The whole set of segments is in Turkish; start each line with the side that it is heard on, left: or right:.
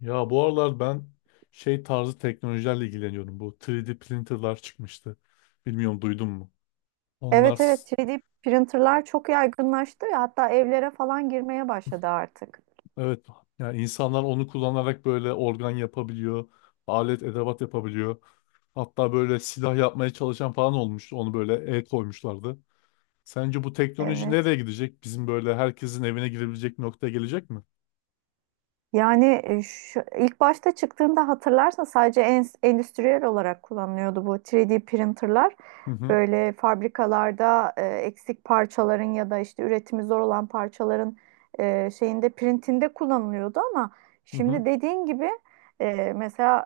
left: Ya bu aralar ben şey tarzı teknolojilerle ilgileniyorum. Bu 3D printerlar çıkmıştı. Bilmiyorum duydun mu? Onlar
right: Evet
left: s-
right: evet 3D printerlar çok yaygınlaştı ya hatta evlere falan girmeye başladı artık.
left: evet. Yani insanlar onu kullanarak böyle organ yapabiliyor. Alet edevat yapabiliyor. Hatta böyle silah yapmaya çalışan falan olmuştu. Onu böyle el koymuşlardı. Sence bu teknoloji
right: Evet.
left: nereye gidecek? Bizim böyle herkesin evine girebilecek noktaya gelecek mi?
right: Yani ilk başta çıktığında hatırlarsan sadece endüstriyel olarak kullanılıyordu bu 3D printerlar.
left: Hı hı
right: Böyle fabrikalarda eksik parçaların ya da işte üretimi zor olan parçaların şeyinde printinde kullanılıyordu ama
left: hı hı
right: şimdi dediğin gibi mesela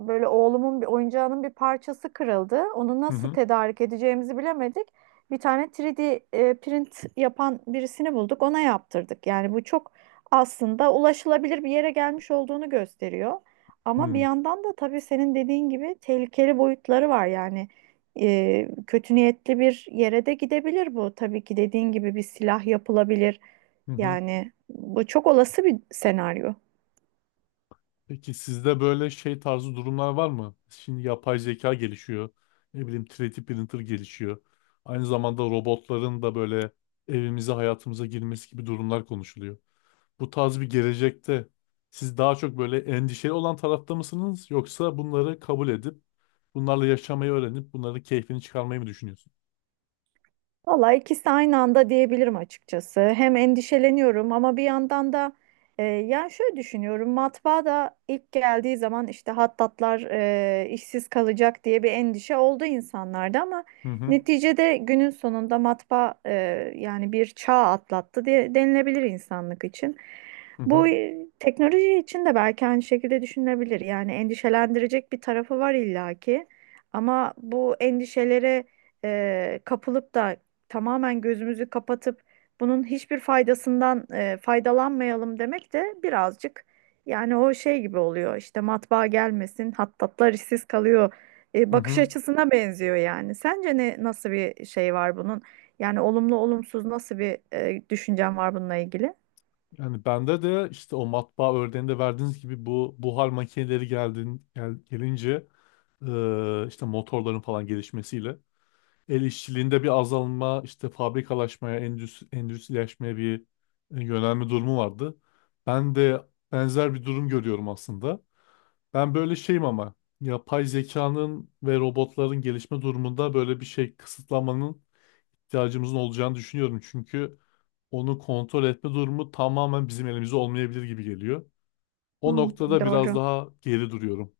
right: böyle oğlumun bir oyuncağının bir parçası kırıldı. Onu nasıl
left: hı
right: tedarik edeceğimizi bilemedik. Bir tane 3D print yapan birisini bulduk. Ona yaptırdık. Yani bu çok aslında ulaşılabilir bir yere gelmiş olduğunu gösteriyor. Ama bir
left: hı
right: yandan da tabii senin dediğin gibi tehlikeli boyutları var. Yani kötü niyetli bir yere de gidebilir bu. Tabii ki dediğin gibi bir silah yapılabilir.
left: hı hı.
right: Yani bu çok olası bir senaryo.
left: Peki sizde böyle şey tarzı durumlar var mı? Şimdi yapay zeka gelişiyor. Ne bileyim 3D printer gelişiyor. Aynı zamanda robotların da böyle evimize hayatımıza girmesi gibi durumlar konuşuluyor. Bu tarz bir gelecekte siz daha çok böyle endişeli olan tarafta mısınız? Yoksa bunları kabul edip bunlarla yaşamayı öğrenip bunların keyfini çıkarmayı mı düşünüyorsunuz?
right: Valla ikisi aynı anda diyebilirim açıkçası. Hem endişeleniyorum ama bir yandan da yani şöyle düşünüyorum. Matbaa da ilk geldiği zaman işte hattatlar işsiz kalacak diye bir endişe oldu insanlarda ama
left: Hı hı
right: neticede günün sonunda matbaa yani bir çağ atlattı diye denilebilir insanlık için.
left: hı hı
right: Bu teknoloji için de belki aynı şekilde düşünülebilir. Yani endişelendirecek bir tarafı var illaki ama bu endişelere kapılıp da tamamen gözümüzü kapatıp bunun hiçbir faydasından faydalanmayalım demek de birazcık yani o şey gibi oluyor işte matbaa gelmesin hattatlar işsiz kalıyor
left: hı
right: bakış
left: hı.
right: açısına benziyor yani. Sence ne nasıl bir şey var bunun? Yani olumlu olumsuz nasıl bir düşüncen var bununla ilgili?
left: Yani bende de işte o matbaa örneğinde verdiğiniz gibi bu buhar makineleri gelince işte motorların falan gelişmesiyle el işçiliğinde bir azalma, işte fabrikalaşmaya, endüstrileşmeye bir yönelme durumu vardı. Ben de benzer bir durum görüyorum aslında. Ben böyle şeyim ama yapay zekanın ve robotların gelişme durumunda böyle bir şey kısıtlamanın ihtiyacımızın olacağını düşünüyorum. Çünkü onu kontrol etme durumu tamamen bizim elimizde olmayabilir gibi geliyor. O
right: Hmm,
left: noktada biraz
right: doğru.
left: daha geri duruyorum.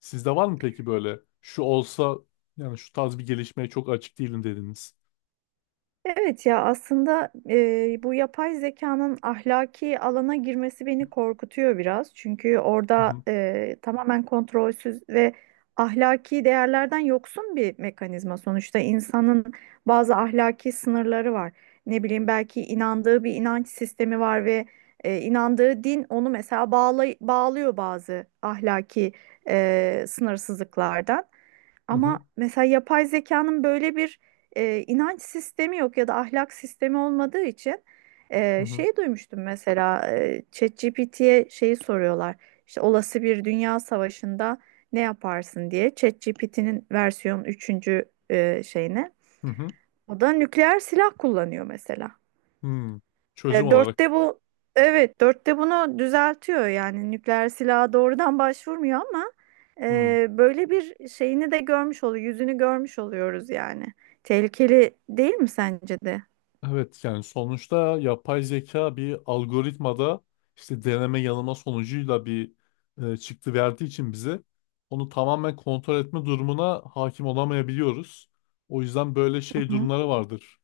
left: Sizde var mı peki böyle şu olsa, yani şu tarz bir gelişmeye çok açık değilim dediniz.
right: Evet ya aslında bu yapay zekanın ahlaki alana girmesi beni korkutuyor biraz. Çünkü orada
left: Hı
right: tamamen kontrolsüz ve ahlaki değerlerden yoksun bir mekanizma. Sonuçta insanın bazı ahlaki sınırları var. Ne bileyim belki inandığı bir inanç sistemi var ve inandığı din onu mesela bağlıyor bazı ahlaki sınırsızlıklardan.
left: hı
right: Ama
left: hı
right: mesela yapay zekanın böyle bir inanç sistemi yok ya da ahlak sistemi olmadığı için
left: hı hı hı.
right: şey duymuştum mesela ChatGPT'ye şeyi soruyorlar. İşte olası bir dünya savaşında ne yaparsın diye ChatGPT'nin versiyon üçüncü şeyine.
left: Hı hı.
right: O da nükleer silah kullanıyor mesela.
left: Hmm. Çözüm olarak.
right: Dörtte bu, evet, dörtte bunu düzeltiyor yani nükleer silaha doğrudan başvurmuyor ama
left: Hı.
right: böyle bir şeyini de görmüş oluyor, yüzünü görmüş oluyoruz yani. Tehlikeli değil mi sence de?
left: Evet, yani sonuçta yapay zeka bir algoritmada işte deneme yanılma sonucuyla bir çıktı verdiği için bize, onu tamamen kontrol etme durumuna hakim olamayabiliyoruz. O yüzden böyle şey
right: Hı.
left: durumları vardır,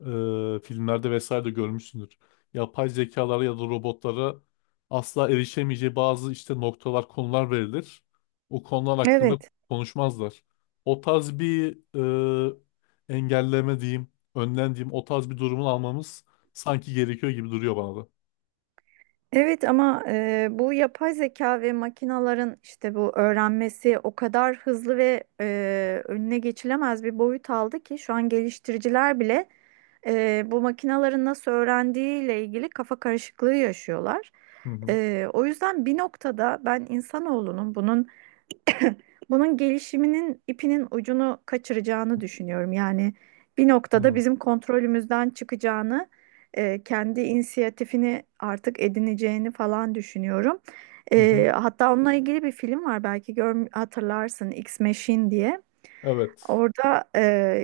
left: filmlerde vesaire de görmüşsündür. Yapay zekalara ya da robotlara asla erişemeyeceği bazı işte noktalar, konular verilir. O konular hakkında
right: Evet.
left: konuşmazlar. O tarz bir engelleme diyeyim, önlem diyeyim, o tarz bir durumun almamız sanki gerekiyor gibi duruyor bana da.
right: Evet ama bu yapay zeka ve makinaların işte bu öğrenmesi o kadar hızlı ve önüne geçilemez bir boyut aldı ki şu an geliştiriciler bile bu makinaların nasıl öğrendiğiyle ilgili kafa karışıklığı yaşıyorlar.
left: Hı hı.
right: O yüzden bir noktada ben insanoğlunun bunun gelişiminin ipinin ucunu kaçıracağını düşünüyorum. Yani bir noktada
left: Hı
right: bizim kontrolümüzden çıkacağını, kendi inisiyatifini artık edineceğini falan düşünüyorum.
left: hı. Hı.
right: Hatta onunla ilgili bir film var, belki hatırlarsın, X Machine diye.
left: Evet.
right: Orada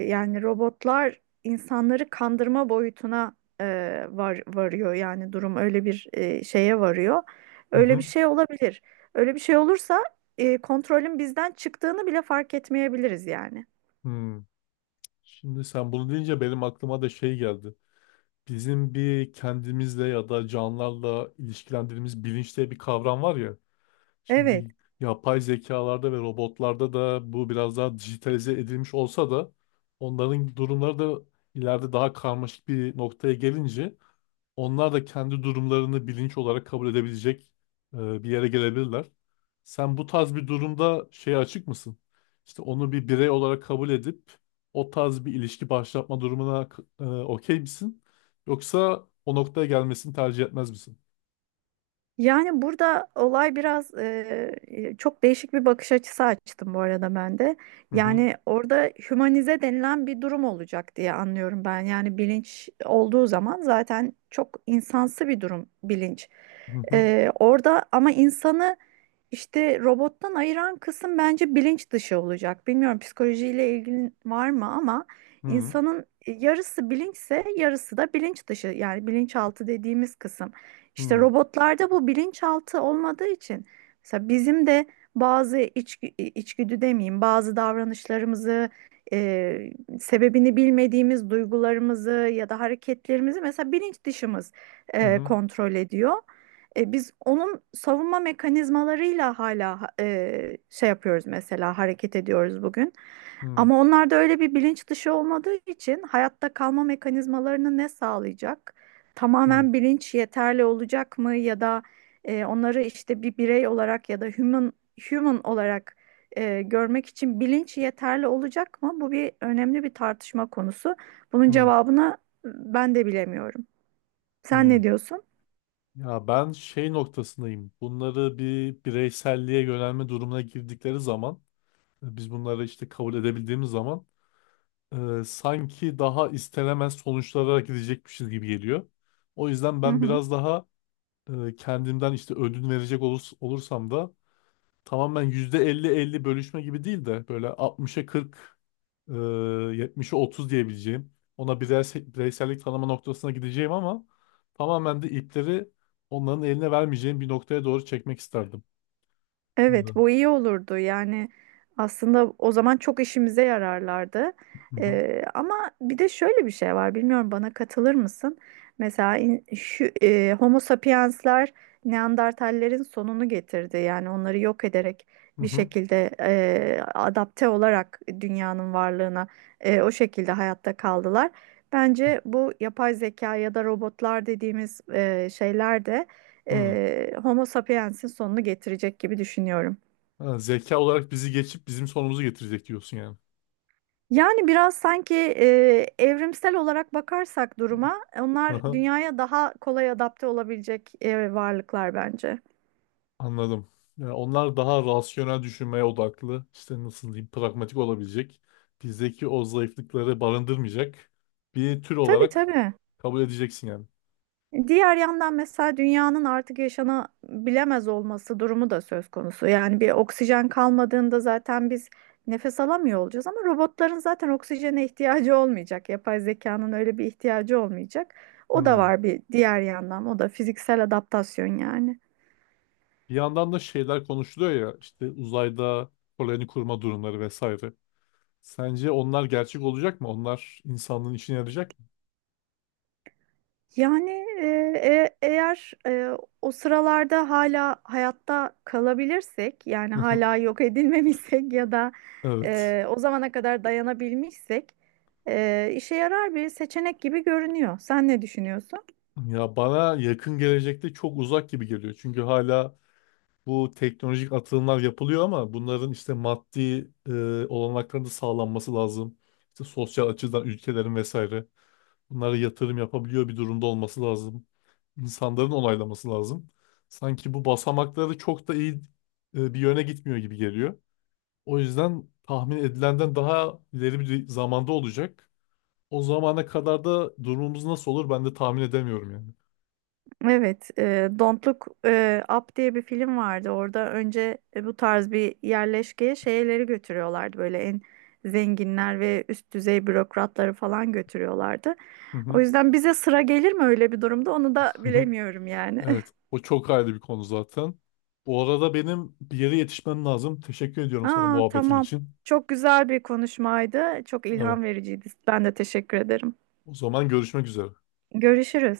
right: yani robotlar insanları kandırma boyutuna e, varıyor, yani durum öyle bir şeye varıyor.
left: Hı
right: Öyle bir
left: hı.
right: şey olabilir. Öyle bir şey olursa kontrolün bizden çıktığını bile fark etmeyebiliriz yani.
left: Hı. Şimdi sen bunu deyince benim aklıma da şey geldi. Bizim bir kendimizle ya da canlılarla ilişkilendirdiğimiz bilinç diye bir kavram var ya.
right: Evet.
left: Şimdi yapay zekalarda ve robotlarda da bu biraz daha dijitalize edilmiş olsa da, onların durumları da ileride daha karmaşık bir noktaya gelince onlar da kendi durumlarını bilinç olarak kabul edebilecek bir yere gelebilirler. Sen bu tarz bir durumda şeye açık mısın? İşte onu bir birey olarak kabul edip o tarz bir ilişki başlatma durumuna okey misin? Yoksa o noktaya gelmesini tercih etmez misin?
right: Yani burada olay biraz çok değişik bir bakış açısı açtım bu arada ben de.
left: Hı hı
right: Yani orada hümanize denilen bir durum olacak diye anlıyorum ben. Yani bilinç olduğu zaman zaten çok insansı bir durum bilinç.
left: hı hı
right: Orada ama insanı işte robottan ayıran kısım bence bilinç dışı olacak. Bilmiyorum psikolojiyle ilgili var mı ama
left: hı
right: insanın yarısı bilinçse yarısı da bilinç dışı, yani bilinçaltı dediğimiz kısım. İşte
left: hı
right: robotlarda bu bilinçaltı olmadığı için mesela bizim de bazı içgüdü demeyeyim, bazı davranışlarımızı, e, sebebini bilmediğimiz duygularımızı ya da hareketlerimizi mesela bilinç dışımız
left: hı
right: kontrol ediyor. Biz onun savunma mekanizmalarıyla hala şey yapıyoruz, mesela hareket ediyoruz bugün.
left: hı.
right: Ama onlarda öyle bir bilinç dışı olmadığı için hayatta kalma mekanizmalarını ne sağlayacak?
left: Hı,
right: Tamamen bilinç yeterli olacak mı, ya da onları işte bir birey olarak ya da human olarak görmek için bilinç yeterli olacak mı? Bu bir önemli bir tartışma konusu. Bunun
left: hı,
right: cevabını ben de bilemiyorum. Sen
left: hı.
right: ne diyorsun?
left: Ya ben şey noktasındayım. Bunları bir bireyselliğe yönelme durumuna girdikleri zaman, biz bunları işte kabul edebildiğimiz zaman sanki daha istenemez sonuçlara gidecekmişiz gibi geliyor. O yüzden
right: Hı
left: ben
right: hı.
left: biraz daha kendimden işte ödün verecek olursam da, tamamen %50 elli bölüşme gibi değil de böyle 60'a 40, e, 70'e 30 diyebileceğim. Ona bireysellik tanıma noktasına gideceğim ama tamamen de ipleri onların eline vermeyeceğim bir noktaya doğru çekmek isterdim.
right: Evet,
left: Hı.
right: bu iyi olurdu. Yani aslında o zaman çok işimize yararlardı.
left: Hı hı.
right: Ama bir de şöyle bir şey var. Bilmiyorum, bana katılır mısın? Mesela şu Homo sapiensler Neandertallerin sonunu getirdi. Yani onları yok ederek
left: Hı
right: bir
left: hı.
right: şekilde adapte olarak dünyanın varlığına o şekilde hayatta kaldılar. Bence bu yapay zeka ya da robotlar dediğimiz şeyler de
left: Hı.
right: Homo sapiens'in sonunu getirecek gibi düşünüyorum.
left: Ha, zeka olarak bizi geçip bizim sonumuzu getirecek diyorsun yani.
right: Yani biraz sanki evrimsel olarak bakarsak duruma, onlar dünyaya daha kolay adapte olabilecek varlıklar bence.
left: Anladım. Yani onlar daha rasyonel düşünmeye odaklı. İşte nasıl diyeyim, pragmatik olabilecek. Bizdeki o zayıflıkları barındırmayacak bir tür
right: Tabii
left: olarak
right: tabii.
left: kabul edeceksin yani.
right: Diğer yandan mesela dünyanın artık yaşanabilemez olması durumu da söz konusu. Yani bir oksijen kalmadığında zaten biz nefes alamıyor olacağız ama robotların zaten oksijene ihtiyacı olmayacak. Yapay zekanın öyle bir ihtiyacı olmayacak. O da
left: Hmm.
right: var bir diğer yandan. O da fiziksel adaptasyon yani.
left: Bir yandan da şeyler konuşuluyor ya, işte uzayda koloni kurma durumları vesaire. Sence onlar gerçek olacak mı? Onlar insanlığın işine yarayacak mı?
right: Yani e, eğer o sıralarda hala hayatta kalabilirsek, yani hala yok edilmemişsek ya da
left: Evet.
right: o zamana kadar dayanabilmişsek işe yarar bir seçenek gibi görünüyor. Sen ne düşünüyorsun?
left: Ya bana yakın gelecekte çok uzak gibi geliyor. Çünkü hala bu teknolojik atılımlar yapılıyor ama bunların işte maddi olanakların da sağlanması lazım. İşte sosyal açıdan ülkelerin vesaire bunlara yatırım yapabiliyor bir durumda olması lazım. İnsanların onaylaması lazım. Sanki bu basamakları çok da iyi bir yöne gitmiyor gibi geliyor. O yüzden tahmin edilenden daha ileri bir zamanda olacak. O zamana kadar da durumumuz nasıl olur, ben de tahmin edemiyorum yani.
right: Evet, Don't Look Up diye bir film vardı. Orada önce bu tarz bir yerleşkeye şeyleri götürüyorlardı. Böyle en zenginler ve üst düzey bürokratları falan götürüyorlardı.
left: Hı
right: O
left: hı.
right: yüzden bize sıra gelir mi öyle bir durumda, onu da bilemiyorum yani.
left: Evet, o çok ayrı bir konu zaten. Bu arada benim bir yere yetişmem lazım. Teşekkür ediyorum sana
right: Aa,
left: muhabbetin
right: tamam.
left: için.
right: Çok güzel bir konuşmaydı. Çok
left: Evet,
right: ilham vericiydi. Ben de teşekkür ederim.
left: o zaman görüşmek üzere.
right: Görüşürüz.